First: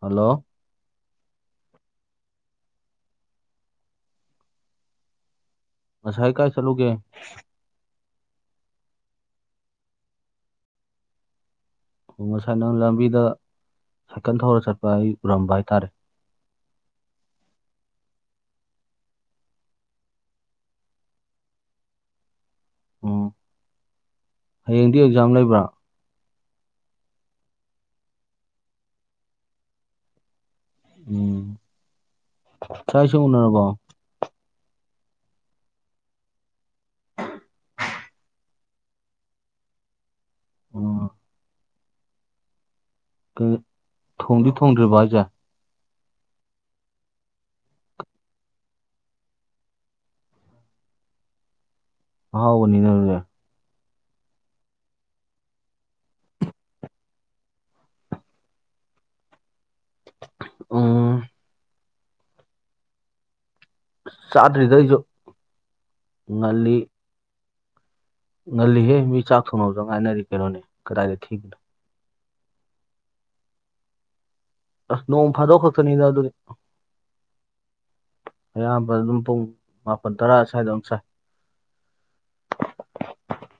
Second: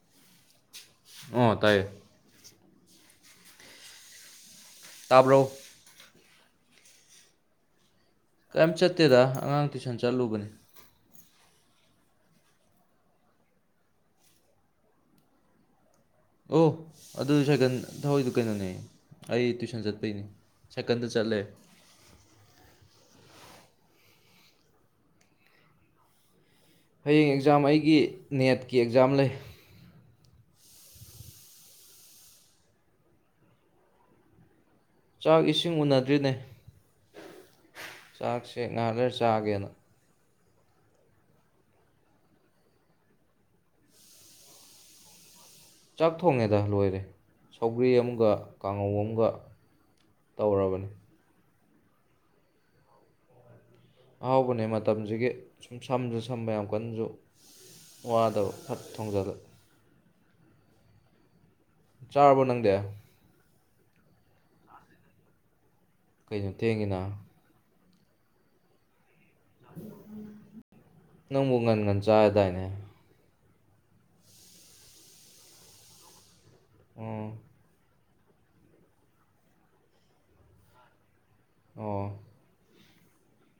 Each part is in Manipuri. ꯍꯜꯂꯣ ꯑꯣ ꯇꯥꯏꯌꯦ ꯇꯥꯕ꯭ꯔꯣ? ꯉꯁꯥꯏ ꯀꯥꯏ ꯆꯠꯂꯨꯒꯦ? ꯀꯩꯝ ꯆꯠꯇꯦꯗ ꯑꯉꯥꯡ ꯇꯨꯏꯁꯟ ꯆꯠꯂꯨꯕꯅꯤ꯫ ꯑꯣ ꯉꯁꯥꯏ ꯅꯪ ꯂꯝꯕꯤꯗ ꯁꯥꯏꯀꯜ ꯊꯧꯔ ꯆꯠꯄ ꯑꯩ ꯎꯔꯝꯕ ꯍꯥꯏꯇꯥꯔꯦ꯫ ꯑꯣ ꯑꯗꯨ ꯁꯥꯏꯀꯟ ꯊꯧꯏꯗꯨ ꯀꯩꯅꯣꯅꯦ꯫ ꯑꯩ ꯇꯨꯏꯁꯟ ꯆꯠꯄꯩꯅꯤ ꯁꯥꯏꯀꯟꯗ ꯆꯠꯂꯦ꯫ ꯎꯝ ꯍꯌꯦꯡꯗꯤ ꯑꯦꯛꯖꯥꯝ ꯂꯩꯕ꯭ꯔꯥ? ꯍꯌꯦꯡ ꯑꯦꯛꯖꯥꯝ ꯑꯩꯒꯤ ꯅꯦꯠꯀꯤ ꯑꯦꯛꯖꯥꯝ ꯂꯩ꯫ ꯎꯝ ꯆꯥꯛ ꯏꯁꯤꯡ ꯎꯅꯔꯔꯕꯣ? ꯆꯥꯛ ꯏꯁꯤꯡ ꯎꯅꯗ꯭ꯔꯤꯅꯦ ꯆꯥꯛꯁꯦ ꯉꯥꯍꯥꯛ ꯂꯩꯔ ꯆꯥꯒꯦꯅ꯫ ꯑꯣ ꯀꯩ ꯊꯣꯡꯗꯤ ꯊꯣꯡꯗ꯭ꯔꯤꯕꯣ ꯍꯥꯏꯁꯦ? ꯆꯥꯛ ꯊꯣꯡꯉꯦꯗ ꯂꯣꯏꯔꯦ ꯁꯧꯒ꯭ꯔꯤ ꯑꯃꯒ ꯀꯥꯡꯉꯧ ꯑꯃꯒ꯫ ꯇꯧꯔꯕꯅꯤ ꯑꯍꯥꯎꯕꯅꯤ ꯅ ꯑꯗꯨꯗꯤ꯫ ꯑꯍꯥꯎꯕꯅꯦ ꯃꯇꯝꯁꯤꯒꯤ ꯁꯨꯝ ꯁꯝꯁꯨ ꯁꯝꯕ ꯌꯥꯝ ꯀꯟꯅꯁꯨ ꯋꯥꯗꯕ ꯐꯠ ꯊꯣꯡꯖꯜꯂꯦ꯫ ꯑꯣ ꯆꯥꯔꯕꯣ ꯅꯪꯗꯤ? ꯆꯗ꯭ꯔꯤꯗ ꯑꯩꯁꯨ꯫ ꯀꯩꯅꯣ ꯉꯜꯂꯤ ꯊꯦꯡꯉꯤꯅ꯫ ꯉꯜꯂꯤꯍꯦ ꯃꯤ ꯆꯥꯛ ꯊꯣꯡꯅꯕꯗ ꯉꯥꯏꯅꯔꯤ ꯀꯩꯅꯣꯅꯦ ꯀꯗꯥꯏꯗ ꯊ‌ꯦꯡꯉꯤꯅꯣ꯫ ꯆꯥꯌꯦꯗꯥꯏꯅꯦ ꯑꯁ ꯅꯣꯡ ꯐꯥꯗꯣꯛ ꯈꯛꯇꯅꯤꯗ ꯑꯗꯨꯗꯤ꯫ ꯑꯣ ꯑꯌꯥꯝꯕ ꯑꯗꯨꯝ ꯄꯨꯡ ꯃꯥꯄꯟ ꯇꯔꯥ ꯁ꯭ꯋꯥꯏꯗ ꯑꯃ ꯆꯥꯏ꯫ ꯑꯣ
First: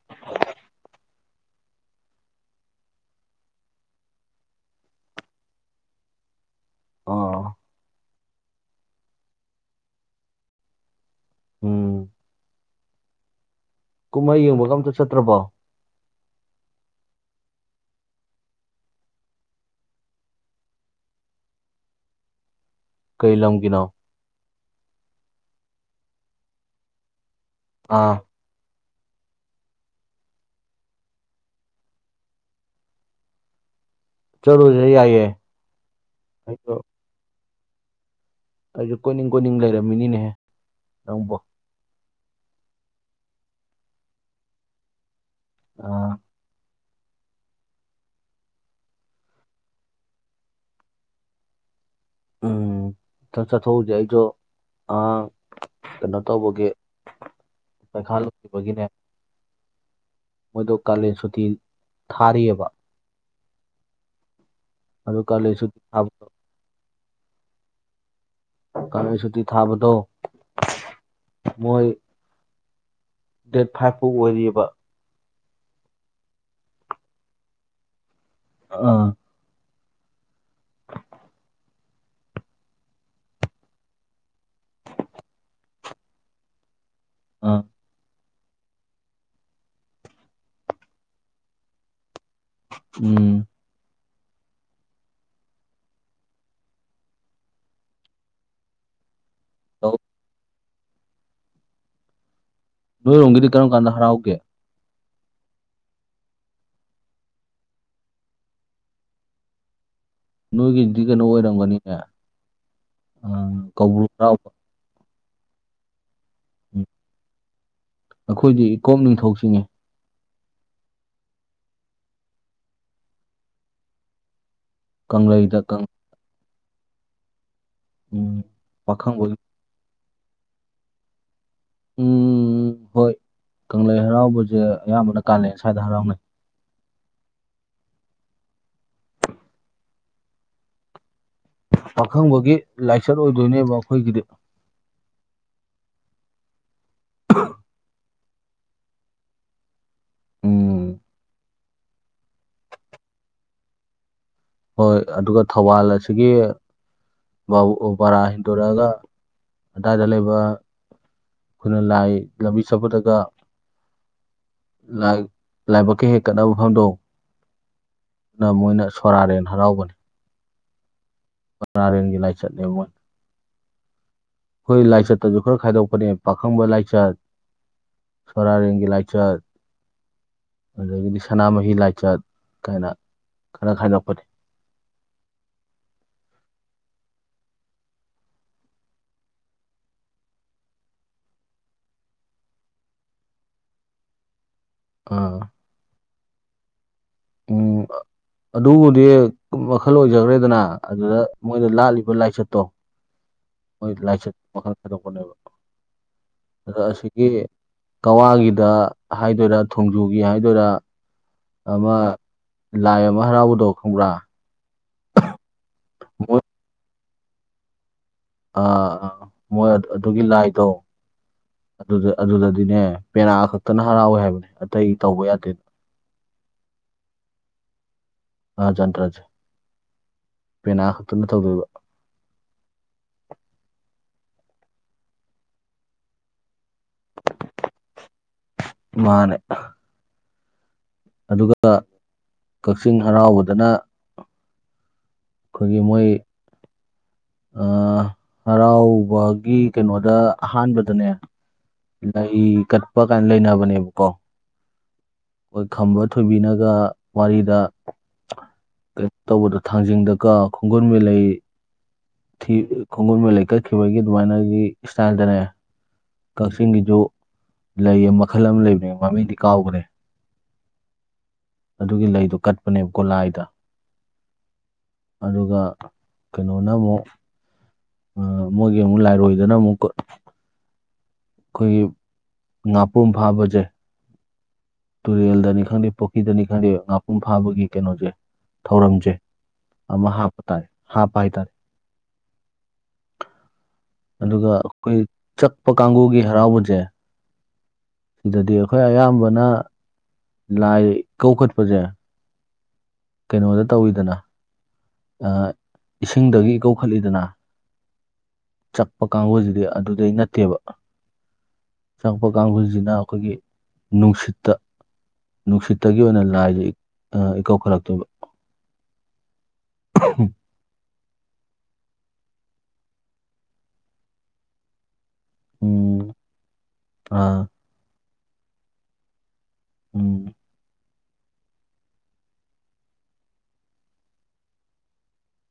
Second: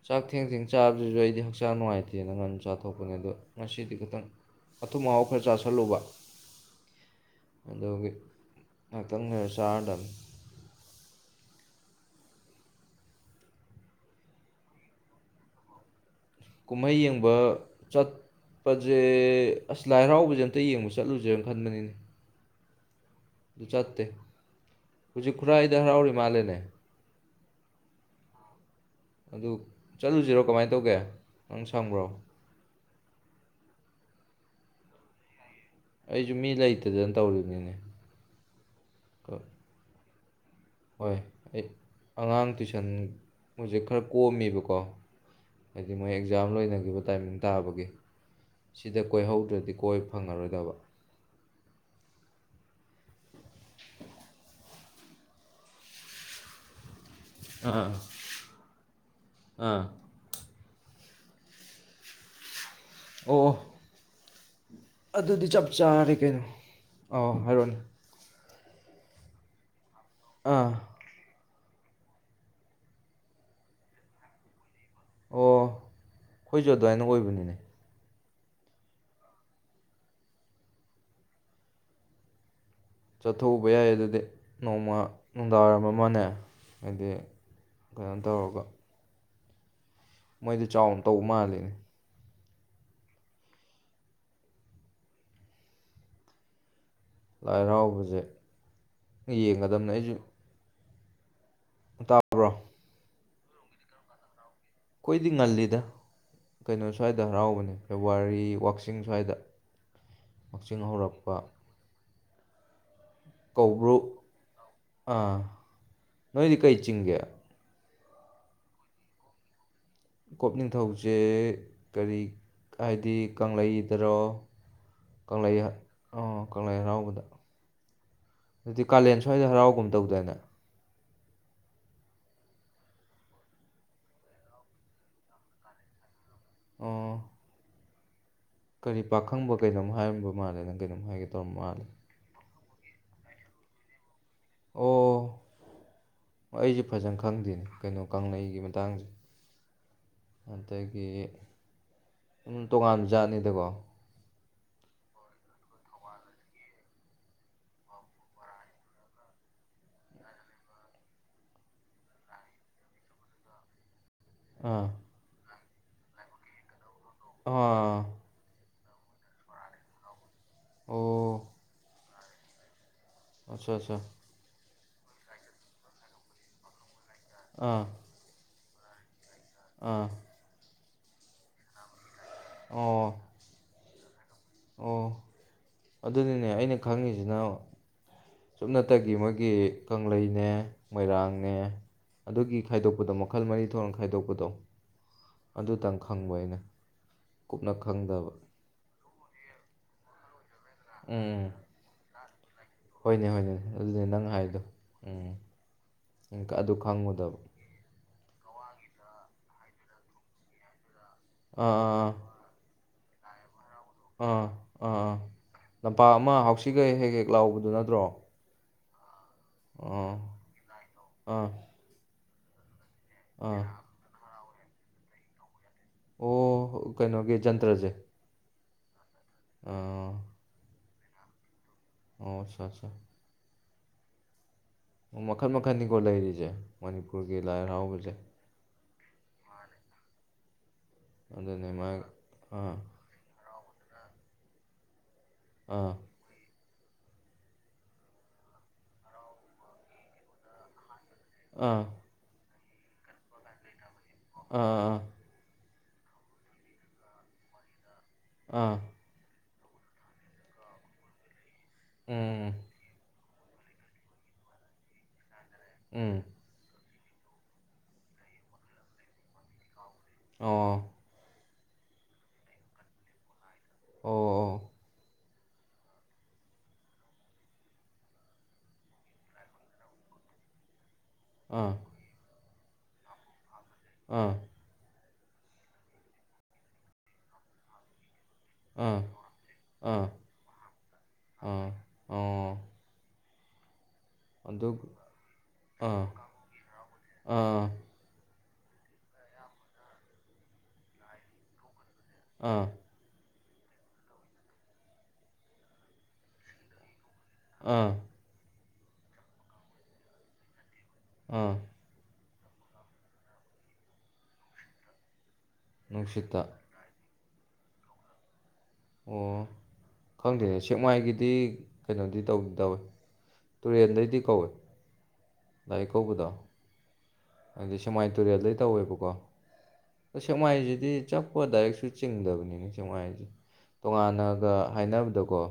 ꯆꯥꯛ ꯊꯦꯡ ꯊꯦꯡ ꯆꯥꯕꯁꯤꯁꯨ ꯑꯩꯗꯤ ꯍꯛꯆꯥꯡ ꯅꯨꯡꯉꯥꯏꯇꯦꯅ ꯉꯟꯅ ꯆꯥꯊꯣꯛꯄꯅꯦ ꯑꯗꯣ ꯉꯁꯤꯗꯤ ꯈꯤꯇꯪ ꯑꯊꯨꯝ ꯃꯍꯥꯎ ꯈꯔ ꯆꯥꯥꯁꯜꯂꯨꯕ ꯑꯣ ꯑꯗꯨꯒꯤ ꯉꯍꯥꯛꯇꯪ ꯂꯩꯔ ꯆꯥꯔꯗꯝꯅꯤ꯫ ꯎꯝ ꯀꯨꯝꯍꯩ ꯌꯦꯡꯕꯒ ꯑꯝꯇ ꯆꯠꯇ꯭ꯔꯕꯣ? ꯀꯨꯝꯍꯩ ꯌꯦꯡꯕ ꯆꯠ ꯄꯠꯖꯦ ꯑꯁ ꯂꯥꯏ ꯍꯔꯥꯎꯕꯁꯦ ꯑꯝꯇ ꯌꯦꯡꯕ ꯆꯠꯂꯨꯁꯦ ꯈꯟꯕꯅꯤꯅꯦ꯫ ꯀꯩ ꯑꯗꯨ ꯂꯝꯒꯤꯅꯣ ꯆꯠꯇꯦ ꯍꯧꯖꯤꯛ ꯈꯨꯔꯥꯏꯗ ꯍꯔꯥꯎꯔꯤ ꯃꯥꯜꯂꯦꯅꯦ ꯑꯥ ꯑꯗꯨ ꯆꯠꯂꯨꯖꯤꯔꯣ ꯀꯃꯥꯏꯟ ꯇꯧꯒꯦ ꯅꯪ ꯁꯪꯕ꯭ꯔꯣ ꯆꯠꯂꯨꯖ‌ꯦ ꯌꯥꯏꯌꯦ ꯑꯩꯖꯨ ꯃꯤ ꯑꯩꯁꯨ ꯂꯩꯇꯗꯅ ꯇꯧꯔꯤꯝꯅꯤꯅꯦ ꯑꯩꯁꯨ ꯀꯣꯏꯅꯤꯡ ꯀꯣꯏꯅꯤꯡ ꯂꯩꯔꯝꯃꯤꯅꯤꯅꯦꯍꯦ ꯍꯣꯏ ꯅꯪꯕꯨ ꯑꯩ ꯑꯉꯥꯡ ꯇꯨꯏꯁꯟ ꯍꯧꯖꯤꯛ ꯈꯔ ꯀꯣꯝꯃꯤꯕꯀꯣ ꯍꯥꯏꯗꯤ ꯃ‌ꯣꯏ ꯑꯥ, ꯑꯦꯛꯖꯥꯝ ꯂꯣꯏꯅꯈꯤꯕ ꯇꯥꯏꯃꯤꯡ ꯇꯥꯕꯒꯤ ꯁꯤꯗ ꯀꯣꯏꯍꯧꯗ꯭ꯔꯗꯤ ꯀꯣꯏꯕ ꯐꯪꯉꯔꯣꯏꯗꯕ ꯎꯝ ꯆꯠ ꯆꯠꯊꯣꯛꯎꯖ‌ꯦ ꯑꯩꯖꯨ ꯑꯥ ꯀꯩꯅꯣ ꯇꯧꯕꯒꯤ ꯑꯥ ꯄꯩꯈꯥ ꯂꯣꯢ ꯕꯒꯤ ꯅꯦ꯫ ꯑꯥ ꯃꯣꯏꯗꯣ ꯀꯥꯂꯦꯟ ꯁꯨꯇꯤ ꯊꯥꯔꯤꯌ‌ꯦꯕ ꯑꯣ ꯑꯗꯨ ꯑꯗꯨꯗꯤ ꯀꯥꯂꯦꯟ ꯆꯞ ꯁꯨꯇꯤ ꯆꯥꯔꯦ ꯊꯥꯕꯗꯣ ꯀꯩꯅꯣ ꯑꯧ ꯍꯥꯏꯔꯣꯅꯦ ꯀꯥꯂꯦꯟ ꯁꯨꯇꯤ ꯊꯥꯕꯗꯣ ꯑꯥ ꯃꯣꯏ ꯗꯦꯠ ꯐꯥꯏꯚ ꯐꯥꯎ ꯑꯣꯏꯔꯤꯕ ꯑꯣ ꯈ‌ꯣꯏꯁꯨ ꯑꯗꯨꯋꯥꯏꯅ ꯑꯣꯏꯕꯅꯤꯅꯦ ꯑꯥ ꯆꯠꯊꯣꯛꯎꯕ ꯌꯥꯏ ꯑꯗꯨꯗꯤ ꯅꯣꯡꯃ ꯅꯨꯡꯗꯥꯡꯋꯥꯏꯔꯝ ꯑꯃꯅꯦ ꯍꯥꯏꯗꯤ ꯑꯥ ꯀꯩꯅꯣꯝ ꯇꯧꯔꯒ ꯃꯣꯏꯗꯤ ꯆꯥꯎꯅ ꯇꯧꯕ ꯃꯥꯜꯂ‌ꯦ ꯎꯝ ꯂꯥꯏ ꯍꯔꯥꯎꯕꯖ‌ꯦ ꯌꯦꯡꯒꯗꯝꯕꯅꯦ ꯇꯧ- ꯑꯩꯖꯨ ꯇꯥꯕ꯭ꯔꯣ ꯅꯣꯏꯔꯣꯝꯒꯤꯗꯤ ꯀꯔꯝ ꯀꯥꯟꯗ ꯍꯔꯥꯎꯒꯦ ꯑꯩꯈꯣꯏꯗꯤ ꯉꯜꯂꯤꯗ ꯀꯩꯅꯣ ꯁ꯭ꯋꯥꯏꯗ ꯍꯔꯥꯎꯕꯅꯦ ꯐꯦꯕꯋꯥꯔꯤ ꯋꯥꯛꯆꯤꯡ ꯁ꯭ꯋꯥꯏꯗ ꯋꯥꯛꯆꯤꯡ ꯅꯣꯏꯒꯤꯗꯤ ꯀꯩꯅꯣ ꯍꯧꯔꯛꯄ ꯑꯣꯏꯔꯝꯒꯅꯤꯅꯦ ꯀꯧꯕ꯭ꯔꯨ ꯑꯥ ꯅꯣꯏꯗꯤ ꯀꯩ ꯆꯤꯡꯒꯦ ꯑꯈꯣꯏꯗꯤ ꯏꯀꯣꯛ ꯅꯤꯡꯊꯧ ꯆꯤꯡꯉ‌ꯦ ꯏꯀꯣꯛ ꯅꯤꯡꯊꯧꯁꯦ ꯀꯔꯤ ꯍꯥꯏꯗꯤ ꯀꯪꯂꯩꯗꯔꯣ ꯀꯪꯂꯩꯗ ꯀꯪꯂꯩ ꯀꯪ ꯑꯣ ꯀꯪꯂꯩ ꯍꯔꯥꯎꯕꯗ ꯎꯝ ꯑꯗꯨꯗꯤ ꯀꯥꯂꯦꯟ ꯄꯥꯈꯪꯕꯒꯤ ꯁ꯭ꯋꯥꯏꯗ ꯍꯔꯥꯎꯒꯨꯝ ꯇꯧꯗꯥꯏꯅꯦ ꯎꯝ ꯍꯣꯏ ꯀꯪꯂꯩ ꯍꯔꯥꯎꯕꯁꯦ ꯑꯌꯥꯝꯕꯅ ꯀꯥꯂꯦꯟ ꯁ꯭ꯋꯥꯏꯗ ꯍꯔꯥꯎꯅꯩ ꯑꯣ ꯀꯔꯤ ꯄꯥꯈꯪꯕ ꯀꯩꯅꯣꯝ ꯍꯥꯏꯔꯝꯕ ꯃꯥꯜꯂꯦ ꯅꯪ ꯀꯩꯅꯣꯝ ꯍꯥꯏꯒꯦ ꯇꯧꯔꯝ ꯃꯥꯜꯂꯦ ꯄꯥꯈꯪꯕꯒꯤ ꯂꯥꯏꯆꯠ ꯑꯣꯏꯗꯣꯏꯅꯦꯕ ꯑꯩꯈꯣꯏꯒꯤꯗꯤ ꯑꯣ ꯑꯩꯁꯦ ꯐꯖꯟ ꯈꯪꯗꯦꯅꯦ ꯀꯩꯅꯣ ꯀꯪꯂꯩꯒꯤ ꯃꯇꯥꯡꯖ‌ꯦ ꯎꯝ ꯑꯗꯒꯤ ꯎꯝ ꯇꯣꯉꯥꯟꯕ ꯖꯥꯠꯅꯤꯗꯀꯣ ꯍꯣꯏ ꯑꯗꯨꯒ ꯊꯧꯋꯥꯜ ꯑꯁꯤꯒꯤ ꯕꯥꯕꯨꯄꯔꯥ ꯍꯦꯟꯗꯣꯔꯛꯑꯒ ꯑꯗꯥꯏꯗ ꯂꯩꯕ ꯈꯨꯟꯅ ꯂꯥꯏ ꯂꯝꯕꯤ ꯆꯠꯄꯠꯗꯒ ꯑꯥ ꯂꯥꯏ ꯂꯥꯏꯕꯛꯀ ꯍꯦꯛ ꯀꯠꯅꯕ ꯃꯐꯝꯗꯣ ꯑꯣ ꯁꯣꯔꯥꯔ‌ꯦꯟ ꯍꯔꯥꯎꯕꯅꯤ ꯑꯣ [unintelligible] ꯂꯥꯏꯆꯠꯅꯦ ꯃꯣꯏ ꯑꯆꯥ ꯑꯆꯥ ꯈꯣꯏ ꯂꯥꯏꯆꯠꯇꯁꯨ ꯈꯔ ꯈꯥꯏꯗꯣꯛꯄꯅꯦ ꯄꯥꯈꯪꯕ ꯂꯥꯏꯆꯠ ꯑꯥ ꯁꯣꯔꯥꯔꯦꯟꯒꯤ ꯂꯥꯏꯆꯠ ꯑꯥ ꯑꯗꯒꯤꯗꯤ ꯁꯅꯥꯃꯍꯤ ꯂꯥꯏꯆꯠ ꯀꯥꯏꯅ ꯑꯣ ꯈꯔ ꯈꯥꯏꯗꯣꯛꯄꯅꯦ ꯑꯣ ꯑꯗꯨꯅꯤꯅꯦ ꯑꯩꯅ ꯈꯪꯉꯤꯁꯤꯅ ꯁꯨꯞꯅꯇꯒꯤ ꯃꯣꯏꯒꯤ ꯀꯪꯂꯩꯅꯦ ꯃꯣꯏꯔꯥꯡꯅꯦ ꯑꯗꯨꯒꯤ ꯈꯥꯏꯗꯣꯛꯄꯗꯣ ꯃꯈꯜ ꯃꯔꯤ ꯊꯣꯛꯅ ꯈꯥꯏꯗꯣꯛꯄꯗꯣ ꯑ ꯑꯗꯨꯇꯪ ꯈꯪꯕ ꯑꯩꯅ ꯀꯨꯞꯅ ꯎꯝ ꯈꯪꯗꯕ ꯑꯗꯨꯕꯨꯗꯤ ꯃꯈꯜ ꯑꯣꯏꯖꯈ꯭ꯔꯦꯗꯅ ꯑꯗꯨꯗ ꯎꯝ ꯃꯣꯏꯗ ꯂꯥꯠꯂꯤꯕ ꯂꯥꯏꯆꯠꯇꯣ ꯍꯣꯏꯅꯦ ꯍꯣꯏꯅꯦ ꯃꯣꯏ ꯑꯗꯨꯅꯦ ꯅꯪ ꯂꯥꯏꯆꯠ ꯍꯥꯏꯗꯣ ꯃꯈꯜ ꯈꯥꯏꯗꯣꯛꯄꯅꯦꯕ ꯎꯝ ꯑꯗꯨ ꯑꯗ ꯑꯁꯤꯒꯤ ꯈꯪꯉꯨꯗꯕ ꯀꯋꯥꯒꯤꯗ ꯍꯥꯏꯗꯣꯏꯔꯥ ꯊꯣꯡꯖꯨꯒꯤ ꯍꯥꯏꯗꯣꯏꯔꯥ ꯑꯃ ꯑꯥ ꯂꯥꯏ ꯑꯃ ꯍꯔꯥꯎꯕꯗꯣ ꯈꯪꯕ꯭ꯔꯥ ꯑꯥ ꯑꯥ ꯑꯥ ꯑꯥ ꯂꯝꯄꯥꯛ ꯑꯃ ꯃꯣꯏ ꯍꯥꯎꯁꯤꯒ ꯍꯦꯛ ꯍꯦꯛ ꯂꯥꯎꯕꯗꯨ ꯅꯠꯇ꯭ꯔꯣ ꯑꯥ ꯑꯥ ꯃꯣꯏ ꯑꯥ ꯑꯗꯨꯒꯤ ꯂꯥꯏꯗꯣ ꯑꯥ ꯑꯗꯨꯗ ꯑꯗꯨꯗꯗꯤꯅꯦ ꯄꯦꯅꯥ ꯑꯥ ꯈꯛꯇꯅ ꯍꯔꯥꯎꯋꯦ ꯍꯥꯏꯕꯅꯦ ꯑꯇꯩ ꯇꯧꯕ ꯌꯥꯗꯦ ꯑꯣ ꯀꯩꯅꯣꯒꯤ ꯖꯟꯇ꯭ꯔꯁꯦ ꯑ ꯖꯟꯇ꯭ꯔꯖꯦ ꯑ ꯄꯦꯅꯥ ꯈꯛꯇꯨꯅ ꯇꯧꯗꯣꯏꯕ ꯑꯣ ꯑꯆꯥ ꯑꯆꯥ ꯃꯈꯜ ꯃꯈꯟꯅꯤꯀꯣ ꯂꯩꯔꯤꯁꯦ ꯃꯅꯤꯄꯨꯔꯒꯤ ꯂꯥꯏ ꯍꯔꯥꯎꯕꯁꯦ ꯃꯥꯅꯦ ꯑꯗꯨꯅꯤ ꯑꯗꯨꯒ ꯃꯥ ꯑꯥ ꯀꯛꯆꯤꯡ ꯍꯔꯥꯎꯕꯗꯅ ꯑꯩꯈꯣꯏꯒꯤ ꯑꯥ ꯃꯣꯏ ꯍꯔꯥꯎꯕꯒꯤ ꯀꯩꯅꯣꯗ ꯑꯍꯥꯟꯕꯗꯅꯦ ꯑꯥ ꯂꯩ ꯀꯠꯄ ꯀꯥꯏ ꯂꯩꯅꯕꯅꯦꯕꯀꯣ ꯑ ꯑ ꯑꯩꯈꯣꯏ ꯈꯝꯕ ꯊꯣꯏꯕꯤꯅꯒ ꯋꯥꯔꯤꯗ ꯑꯥ ꯇꯧꯕꯗꯣ ꯊꯥꯡꯖꯤꯡꯗꯒ ꯈꯣꯡꯒꯨꯜ ꯃꯦꯂꯩ ꯎꯝ ꯊꯤ ꯈꯣꯡꯒꯨꯜ ꯃꯦꯂꯩ ꯀꯠꯈꯤꯕꯒꯤ ꯑꯗꯨꯃꯥꯏꯅꯒꯤ ꯏꯁꯇꯥꯏꯜꯗꯅꯦ ꯎꯝ ꯀꯛꯆꯤꯡꯒꯤꯁꯨ ꯂꯩ ꯃꯈꯜ ꯑꯃ ꯂꯩꯕꯅꯦ ꯃꯃꯤꯡꯗꯤ ꯀꯥꯎꯒ꯭ꯔꯦ ꯑꯣ ꯑꯗꯨꯒꯤ ꯂꯩꯗꯨ ꯀꯠꯄꯅꯦꯕꯀꯣ ꯂꯥꯏꯗ ꯑꯣ ꯑꯗꯨꯒ ꯀꯩꯅꯣꯅ ꯑꯃꯨꯛ ꯑ ꯃꯣꯏꯒꯤ ꯑꯃꯨꯛ ꯂꯥꯏꯔꯣꯏꯗꯅ ꯑꯃꯨꯛꯀ ꯑꯣ ꯑꯩꯈꯣꯏꯒꯤ ꯉꯥꯄꯨꯝ ꯐꯥꯕꯁꯦ ꯑꯥ ꯇꯨꯔꯦꯜꯗꯅꯤ ꯈꯪꯗꯦ ꯄꯨꯈ꯭ꯔꯤꯗꯅꯤ ꯈꯪꯗꯦ ꯉꯥꯄꯨꯝ ꯐꯥꯕꯒꯤ ꯀꯩꯅꯣꯁꯦ ꯑꯥ ꯊꯧꯔꯝꯁꯦ ꯑꯥ ꯑꯥ ꯑꯃ ꯍꯥꯞꯄ ꯇꯥꯏ ꯍꯥꯞꯄ ꯍꯥꯏ ꯇꯥ ꯑꯥ ꯑꯣ ꯑꯗꯨꯒ ꯑꯗꯨ ꯑꯩꯈꯣꯏ ꯆꯛꯄ ꯑꯥ ꯀꯥꯡꯒꯨꯒꯤ ꯍꯔꯥꯎꯕꯖꯦ ꯑꯥ ꯁꯤꯗꯗꯤ ꯑꯩꯈꯣꯏ ꯑꯌꯥꯝꯕꯅ ꯂꯥꯏ ꯏꯀꯧꯈꯠꯄꯁꯦ ꯑꯥ ꯀꯩꯅꯣꯗ ꯇꯧꯋꯤꯗꯅ ꯑ ꯏꯁꯤꯡꯗꯒꯤ ꯏꯀꯧꯈꯠꯂꯤꯗꯅ ꯑꯥ ꯆꯛꯄ ꯀꯥꯡꯕꯨꯁꯤꯗꯤ ꯑꯗꯨꯗꯩ ꯅꯠꯇꯦꯕ ꯑꯥ ꯆꯛꯄ ꯀꯥꯡꯕꯨꯁꯤꯅ ꯑꯩꯈꯣꯏꯒꯤ ꯅꯨꯡꯁꯤꯠꯇ ꯅꯨꯡꯁꯤꯠꯇꯒꯤ ꯑꯣꯏꯅ ꯅꯨꯡꯁꯤꯠꯇ ꯂꯥꯏꯖꯦ ꯏ ꯑ ꯏꯀꯧꯈꯠꯂꯛꯇꯣꯏꯕ ꯑꯣ ꯈꯪꯗꯦꯅꯦ ꯁꯤ ꯁꯦꯛꯃꯥꯏꯒꯤꯗꯤ ꯀꯩꯅꯣꯗꯤ ꯇꯧ ꯇꯧꯋꯦ ꯇꯨꯔꯦꯟꯗꯩꯗꯤ ꯀꯧꯋꯦ ꯂꯥꯏ ꯎꯝ ꯏꯀꯧꯕꯗꯣ ꯑꯥ ꯍꯥꯏꯗꯤ ꯁꯦꯛꯃꯥꯏ ꯇꯨꯔꯦꯜꯗꯩ ꯇꯧꯋꯦꯕꯀꯣ ꯎꯝ ꯁꯦꯛꯃꯥꯏꯁꯤꯗꯤ ꯆꯛꯄ ꯗꯥꯏꯔꯦꯛꯁꯨ ꯆꯤꯡꯗꯕꯅꯤꯅꯦ ꯁꯦꯛꯃꯥꯏꯁꯦ ꯇꯣꯉꯥꯟꯅꯒ ꯍꯥꯏꯅꯕꯗꯀꯣ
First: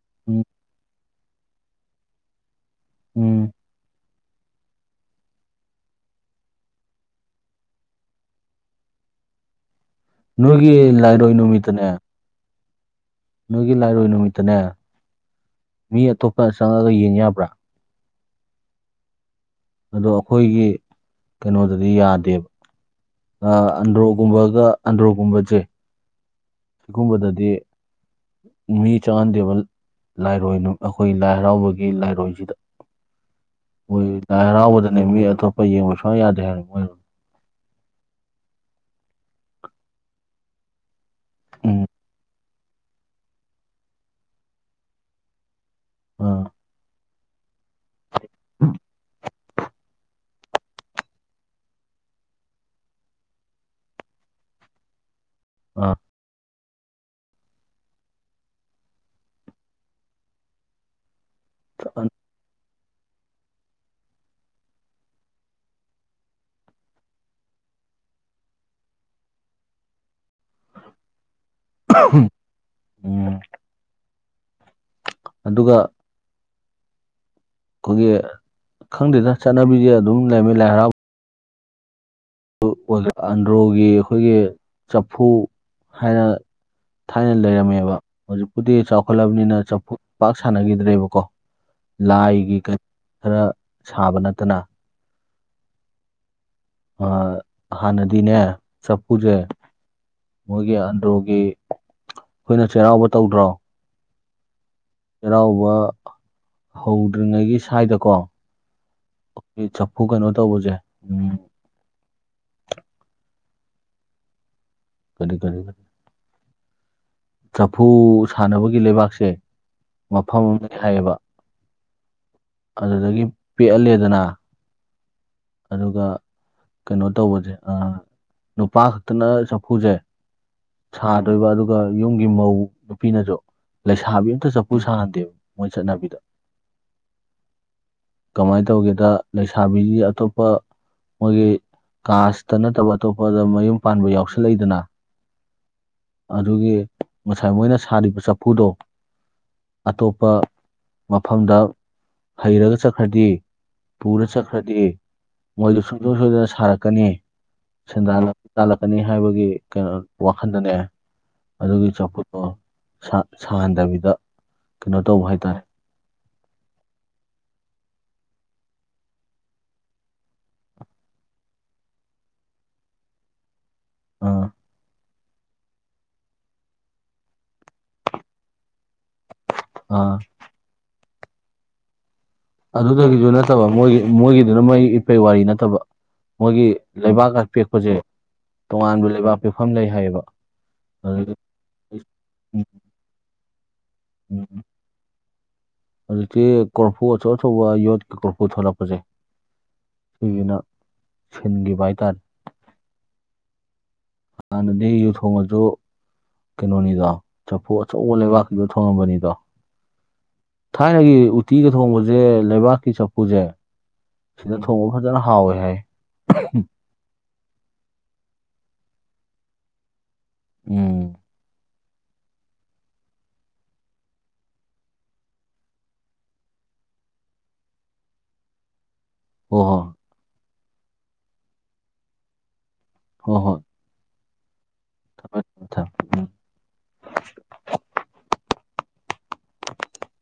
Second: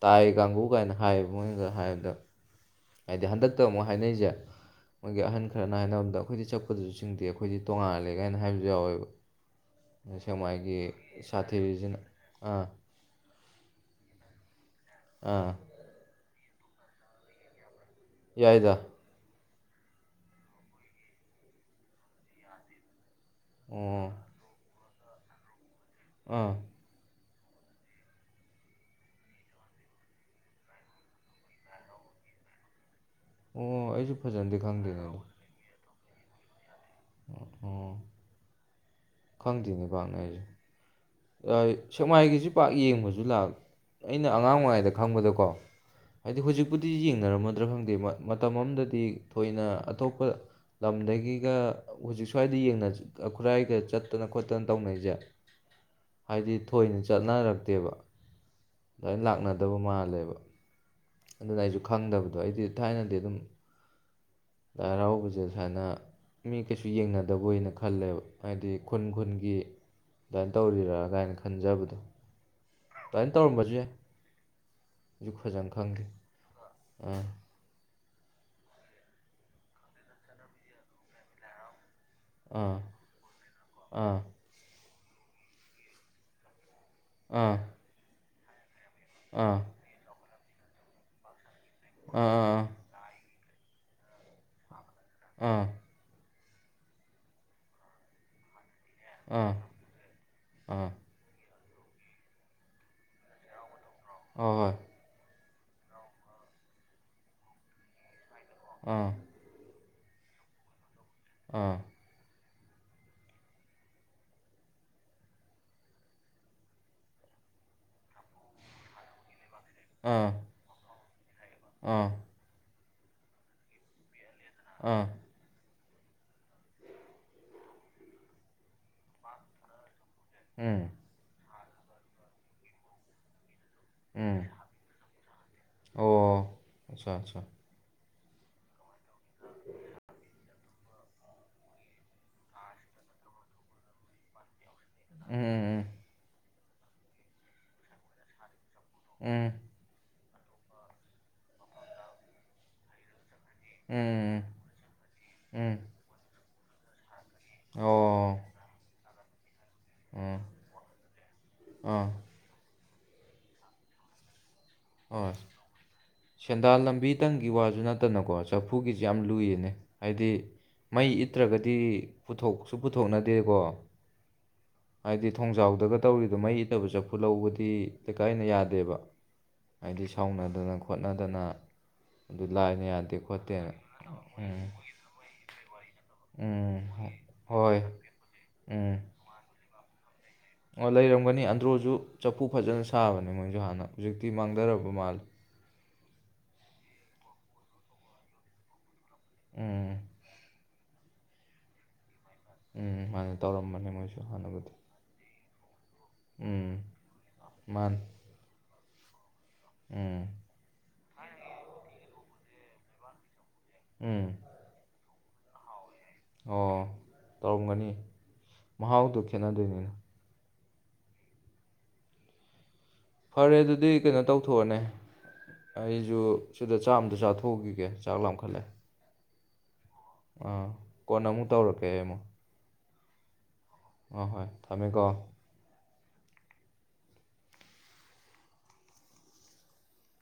ꯇꯥꯏ ꯎꯝ ꯀꯥꯡꯒꯨ ꯀꯥꯏꯅ ꯍꯥꯏꯌꯦꯕ ꯃꯣꯏ ꯉꯁꯥꯏ ꯍꯥꯏꯕꯗ ꯍꯥꯏꯗꯤ ꯎꯝ ꯍꯟꯗꯛꯇ ꯑꯃꯨꯛ ꯍꯥꯏꯅꯔꯤꯁꯦ ꯃꯣꯏꯒꯤ ꯑꯍꯟ ꯈꯔꯅ ꯍꯥꯏꯅꯕ ꯗ ꯑꯩꯈꯣꯏꯗꯤ ꯆꯛꯄꯗꯁꯨ ꯆꯤꯡꯗꯦ ꯑꯩꯈꯣꯏꯗꯤ ꯇꯣꯡꯉꯥꯜꯂꯦ ꯀꯥꯏꯅ ꯍꯥꯏꯕꯁꯨ ꯌꯥꯎꯋꯦꯕ ꯅꯣꯏꯒꯤ ꯁꯦꯛꯃꯥꯥꯏꯒꯤ ꯂꯥꯏꯔꯣꯏ ꯅꯨꯃꯤꯠꯇꯅꯦ ꯁꯥꯊꯤꯔꯤꯁꯤꯅ ꯑꯥ ꯅꯣꯏꯒꯤ ꯂꯥꯏꯔꯣꯏ ꯅꯨꯃꯤꯠꯇꯅꯦ ꯑꯥ ꯃꯤ ꯑꯇꯣꯞꯄ ꯆꯪꯉꯒ ꯌꯦꯡ ꯌꯥꯕ꯭ꯔꯥ ꯌꯥꯏꯗ ꯑꯗꯣ ꯑꯩꯈꯣꯏꯒꯤ ꯀꯩꯅꯣꯗꯗꯤ ꯌꯥꯗꯦꯕ ꯑ ꯑꯟꯗ꯭ꯔꯣ ꯑꯣ ꯀꯨꯝꯕꯒ ꯑꯟꯗ꯭ꯔꯣꯒꯨꯝꯕꯁꯦ ꯑꯥ ꯁꯤꯒꯨꯝꯕꯗꯗꯤ ꯃꯤ ꯆꯪꯍꯟꯗꯦꯕ ꯂꯥꯏꯔꯣꯏ ꯑꯩꯈꯣꯏ ꯂꯥꯏ ꯍꯔꯥꯎꯕꯒꯤ ꯂꯥꯏꯔꯣꯏꯁꯤꯗ ꯑꯣ ꯃꯣꯏ ꯑꯩꯁꯨ ꯂꯥꯏ ꯐꯖꯅꯗꯤ ꯈꯪꯗꯦꯅꯦ ꯍꯔꯥꯎꯕꯗꯅꯦ ꯃꯤ ꯑꯇꯣꯞꯄ ꯌꯦꯡꯕ ꯁꯨꯡꯌꯥ ꯌꯥꯗꯦ ꯍꯥꯏꯕꯅꯦ ꯃꯣꯏ ꯑꯣ ꯑꯣ ꯈꯪꯗꯦꯅꯦ ꯄꯥꯛꯅ ꯑꯩꯁꯦ ꯑ ꯎꯝ ꯁꯦꯛꯃꯥꯏꯒꯤꯁꯤ ꯄꯥꯛ ꯌꯦꯡꯕꯁꯨ ꯂꯥꯛ ꯑꯩꯅ ꯑꯉꯥꯡ ꯑꯣꯏꯔꯤꯉꯩꯗ ꯈꯪꯕꯗꯀꯣ ꯍꯥꯏꯗꯤ ꯑꯥ ꯍꯧꯖꯤꯛꯄꯨꯗꯤ ꯌꯦꯡꯅꯔꯝꯃꯗ꯭ꯔꯥ ꯈꯪꯗꯦ ꯃ ꯃꯇꯝ ꯑꯃꯗꯗꯤ ꯊꯣꯏꯅ ꯑꯇꯣꯞꯄ ꯂꯝꯗꯒꯤꯒ ꯍꯧꯖꯤꯛ ꯁ꯭ꯋꯥꯏꯗ ꯌꯦꯡꯅ ꯈꯨꯔꯥꯏꯒ ꯆꯠꯇꯅ ꯈꯣꯠꯇꯅ ꯇꯧꯅꯩꯖꯦ ꯑ ꯍꯥꯏꯗꯤ ꯊꯣꯏꯅ ꯆꯠꯅꯔꯛꯇꯦꯕ ꯑꯗꯨꯃꯥꯏ ꯂꯥꯛꯅꯗꯕ ꯃꯥꯜꯂꯦꯕ ꯑꯗꯨꯅ ꯑꯩꯁꯨ ꯑꯟ- ꯈꯪꯗꯕꯗꯣ ꯑꯩꯗꯤ ꯊꯥꯏꯅꯗꯤ ꯑꯗꯨꯝ ꯂꯥꯏ ꯍꯔꯥꯎꯕꯁꯦ ꯁꯨꯃꯥꯏꯅ ꯃꯤ ꯀꯩꯁꯨ ꯌꯦꯡꯅꯗꯕꯣꯏꯅ ꯈꯜꯂꯦꯕ ꯍꯥꯏꯗꯤ ꯈꯨꯟ ꯈꯨꯟꯒꯤ ꯑꯗꯨꯃꯥꯏꯅ ꯇꯧꯔꯤꯔ ꯑꯗꯨꯥꯏꯅ ꯈꯟꯖꯕꯗꯣ ꯑꯗꯨꯃꯥꯏꯅ ꯎꯝ ꯇꯧꯔꯝꯕꯁꯨ ꯌꯥꯏ ꯑꯩꯖꯨ ꯐꯖꯅ ꯑꯗꯨꯒ ꯈꯪꯗꯦ ꯑ ꯈꯣꯏꯒꯤ ꯈꯪꯗꯦꯗ ꯆꯠꯅꯕꯤꯁꯦ ꯑꯗꯨꯝ ꯂꯩꯔꯃꯤ ꯂꯥꯏ ꯍꯔꯥꯎ ꯑꯥ [unintelligible] ꯑꯟꯗ꯭ꯔꯣꯒꯤ ꯑꯥ ꯑꯩꯈꯣꯏꯒꯤ ꯆꯐꯨ ꯍꯥꯏꯅ ꯊꯥꯏꯅ ꯑꯥ ꯂꯩꯔꯝꯃꯦꯕ ꯍꯧꯖꯤꯛꯄꯨꯗꯤ ꯆꯥꯎꯈꯠꯂꯕꯅꯤꯅ ꯑꯥ ꯆꯥꯐꯨ ꯄꯥꯛ ꯁꯥꯟꯅꯈꯤꯗ꯭ꯔꯦꯕꯀꯣ ꯑꯥ ꯑꯥ ꯂꯥꯏꯒꯤ ꯑꯥ ꯀ ꯈꯔ ꯁꯥꯕ ꯅꯠꯇꯅ ꯑꯥ ꯑ ꯍꯥꯟꯅꯗꯤꯅꯦ ꯅꯥꯐꯨꯁꯦ ꯑꯥ ꯃꯣꯏꯒꯤ ꯑꯥ ꯑꯟꯗ꯭ꯔꯣꯒꯤ ꯑꯩꯈꯣꯏꯅ ꯆꯩꯔꯥꯎꯕ ꯇꯧꯗ꯭ꯔꯣ ꯍ ꯍꯣꯏ ꯆꯩꯔꯥꯎꯕ ꯍꯧꯗ꯭ꯔꯤꯉꯩꯒꯤ ꯁ꯭ꯋꯥꯏꯗꯀꯣ ꯑꯥ ꯆꯐꯨ ꯀꯩꯅꯣ ꯇꯧꯕꯁꯦ ꯑꯥ ꯀꯔꯤ ꯀꯔꯤ ꯆꯐꯨ ꯁꯥꯟꯅꯕꯒꯤ ꯂꯩꯕꯥꯛꯁꯦ ꯑꯥ ꯃꯐꯝ ꯑꯃꯅꯤ ꯍꯥꯏꯌꯦꯕ ꯑꯥ ꯑꯗꯨꯗꯒꯤ ꯄꯦꯛꯍꯜꯂꯦꯗꯅ ꯑꯥ ꯑꯗꯨꯒ ꯀꯩꯅꯣ ꯇꯧꯕꯁꯦ ꯅꯨꯄꯥ ꯈꯛꯇꯅ ꯆꯐꯨꯁꯦ ꯎꯝ ꯊꯗꯣꯏꯕ ꯑꯗꯨꯒ ꯌꯨꯝꯒꯤ ꯃꯧ ꯅꯨꯄꯤꯅꯁꯨ ꯂꯩꯁꯥꯕꯤ ꯎꯝ ꯑꯝꯇ ꯆꯐꯨ ꯁꯥꯥꯟꯍꯟꯗꯦꯕ ꯃꯣꯏ ꯑꯣ ꯆꯠꯅꯕꯤꯗ ꯑꯠꯆꯥ ꯑꯠꯆꯥ ꯀꯃꯥꯏꯅ ꯇꯧꯒꯦꯗ ꯂꯩꯁꯥꯕꯤꯁꯤ ꯑꯇꯣꯞꯄ ꯃꯣꯏꯒꯤ ꯀꯥꯁꯇ ꯅꯠꯇꯕꯤꯗ ꯑꯇꯣꯞꯄꯗ ꯃꯌꯨꯝ ꯄꯥꯟꯕ ꯌꯥꯎꯁꯜꯂꯛꯏꯗꯅ ꯎꯝ ꯑꯗꯨꯒꯤ ꯉꯁꯥꯏ ꯃꯣꯏꯅ ꯁꯥꯔꯤꯕ ꯆꯐꯨꯗꯣ ꯎꯝ ꯑꯇꯣꯞꯄ ꯃꯐꯝꯗ ꯍꯩꯔꯒ ꯆꯠꯈ꯭ꯔꯗꯤ ꯄꯨꯔ ꯎꯝ ꯎꯝ ꯆꯠ ꯈ꯭ꯔꯗꯤ ꯎꯝ ꯃꯣꯏꯗꯨ ꯁꯨꯡꯁꯣꯏ ꯁꯣꯏꯗꯅ ꯁꯥꯔꯛꯀꯅꯤ ꯁꯦꯟꯗꯥ ꯑꯣ ꯂꯝꯕꯤ ꯇꯥꯜꯂꯛꯀꯅꯤ ꯍꯥꯏꯕꯒꯤ ꯀꯩꯅꯣ ꯎꯝ ꯋꯥꯈꯟꯗꯅꯦ ꯑꯗꯨꯒꯤ ꯑꯥ ꯆꯐꯨꯠꯇꯣ ꯁꯍꯟ ꯁꯍꯟꯗꯕꯤꯗ ꯑꯣ ꯁꯦꯟꯗꯥꯟ ꯂꯝꯕꯤꯇꯪꯒꯤ ꯋꯥꯁꯨ ꯅꯠꯇꯅꯀꯣ ꯆꯐꯨꯒꯤꯁ ꯌꯥꯝ ꯂꯨꯏꯌꯦꯅꯦ ꯍꯥꯏꯗꯤ ꯃꯩ ꯏꯠꯇ꯭ꯔꯒꯗꯤ ꯄꯨꯊꯣꯛꯁꯨ ꯄꯨꯊꯣꯛꯅꯗꯦꯀꯣ ꯑꯥ ꯍꯥꯏꯗꯤ ꯊꯣꯡꯖꯥꯎꯗꯒ ꯇꯧꯔꯤꯗꯣ ꯃꯩ ꯏꯇꯕ ꯆꯐꯨ ꯂꯧꯕꯗꯤ ꯂꯩꯀꯥꯏꯅ ꯌꯥꯗꯦꯕ ꯍꯥꯏꯗꯤ ꯑꯥ ꯁꯥꯎꯅꯗꯅ ꯈꯣꯠꯅꯗꯅ ꯑꯗꯨ ꯂꯥꯏꯅ ꯌꯥꯗꯦ ꯑꯗꯨꯗꯒꯤꯁꯨ ꯅꯠꯇꯕ ꯈꯣꯠꯇꯦꯅ ꯃꯣꯏ ꯃꯣꯏꯒꯤ ꯃꯣꯏꯒꯤꯗꯨꯅ ꯎꯝ ꯃꯣꯏ ꯏꯄꯩ ꯋꯥꯔꯤ ꯅꯠꯇꯕ ꯃꯣꯏꯒꯤ ꯎꯝ ꯂꯩꯕꯥꯛ ꯑ ꯍꯣꯏ ꯄꯦꯛꯄꯁꯦ ꯎꯝ ꯇꯣꯉꯥꯟꯕ ꯂꯩꯕꯥꯛ ꯄꯦꯛꯐꯝ ꯂꯩ ꯍꯥꯏꯌꯦꯕ ꯑꯣ ꯑꯗꯨ ꯂꯩꯔꯝꯒꯅꯤ ꯑꯟꯗ꯭ꯔꯣꯁꯨ ꯆꯐꯨ ꯐꯖꯅ ꯁꯥꯕꯅꯦ ꯃꯣꯏꯁꯨ ꯍꯥꯟꯅ ꯍꯧꯖꯤꯛꯇꯤ ꯃꯥꯡꯗꯔꯕ ꯃꯥꯜꯂꯦ ꯍꯧꯖꯤꯛꯇꯤ ꯀꯣꯔꯐꯨ ꯑꯆꯧ ꯑꯆꯧꯕ ꯌꯣꯠꯀꯤ ꯀꯣꯔꯐꯨ ꯊꯣꯛꯂꯛꯄꯁꯦ ꯎꯝ ꯁꯤꯁꯤꯅ ꯁꯤꯟꯈꯤꯕ ꯍꯥꯏꯇꯥꯔꯦ ꯎꯝ ꯃꯥꯅꯦ ꯇꯧꯔꯝꯕꯅꯦ ꯃꯣꯏꯁꯨ ꯍꯥꯟꯅꯕꯨꯗꯤ ꯍꯥꯟꯅꯗꯤ ꯌꯨ ꯊꯣꯡꯉꯁꯨ ꯎꯝ ꯀꯩꯅꯣꯅꯤꯗꯣ ꯆꯐꯨ ꯃꯥꯅꯤ ꯑꯆꯧꯕ ꯂꯩꯕꯥꯛ ꯑꯗꯨꯗ ꯊꯣꯡꯉꯝꯕꯅꯤꯗꯣ ꯎꯝ ꯊꯥꯏꯅꯒꯤ ꯎꯇꯤꯒ ꯊꯣꯡꯕꯁꯦ ꯂꯩꯕꯥꯛꯀꯤ ꯆꯐꯨꯁꯦ ꯎꯝ ꯁꯤꯗ ꯊꯣꯡꯕ ꯐꯖꯅ ꯍꯥꯎꯋꯦ ꯍꯥꯏ ꯑꯣ ꯇꯧꯔꯝꯒꯅꯤ ꯃꯍꯥꯎꯗꯨ ꯈꯦꯠꯅꯗꯣꯏꯅꯤꯅ ꯎꯝ ꯐꯔꯦ ꯑꯗꯨꯗꯤ ꯀꯩꯅꯣ ꯇꯧꯊꯣꯛꯑꯣꯅꯦ ꯑꯩꯖꯨ ꯁꯤꯗ ꯆꯥꯛ ꯑꯝꯇ ꯆꯥꯊꯣꯛꯎꯒꯤꯒꯦ ꯆꯥꯛ ꯂꯥꯝꯈꯠꯂꯦ ꯍꯍꯣ ꯑꯥ ꯀꯣꯟꯅ ꯑꯃꯨꯛ ꯇꯧꯔꯛꯀꯦ ꯑꯩꯃꯨꯛ ꯍꯣ ꯍꯣꯏ ꯍꯣ ꯍꯣꯏ ꯊꯝꯃꯦꯀꯣ [unintelligible] [inaudible]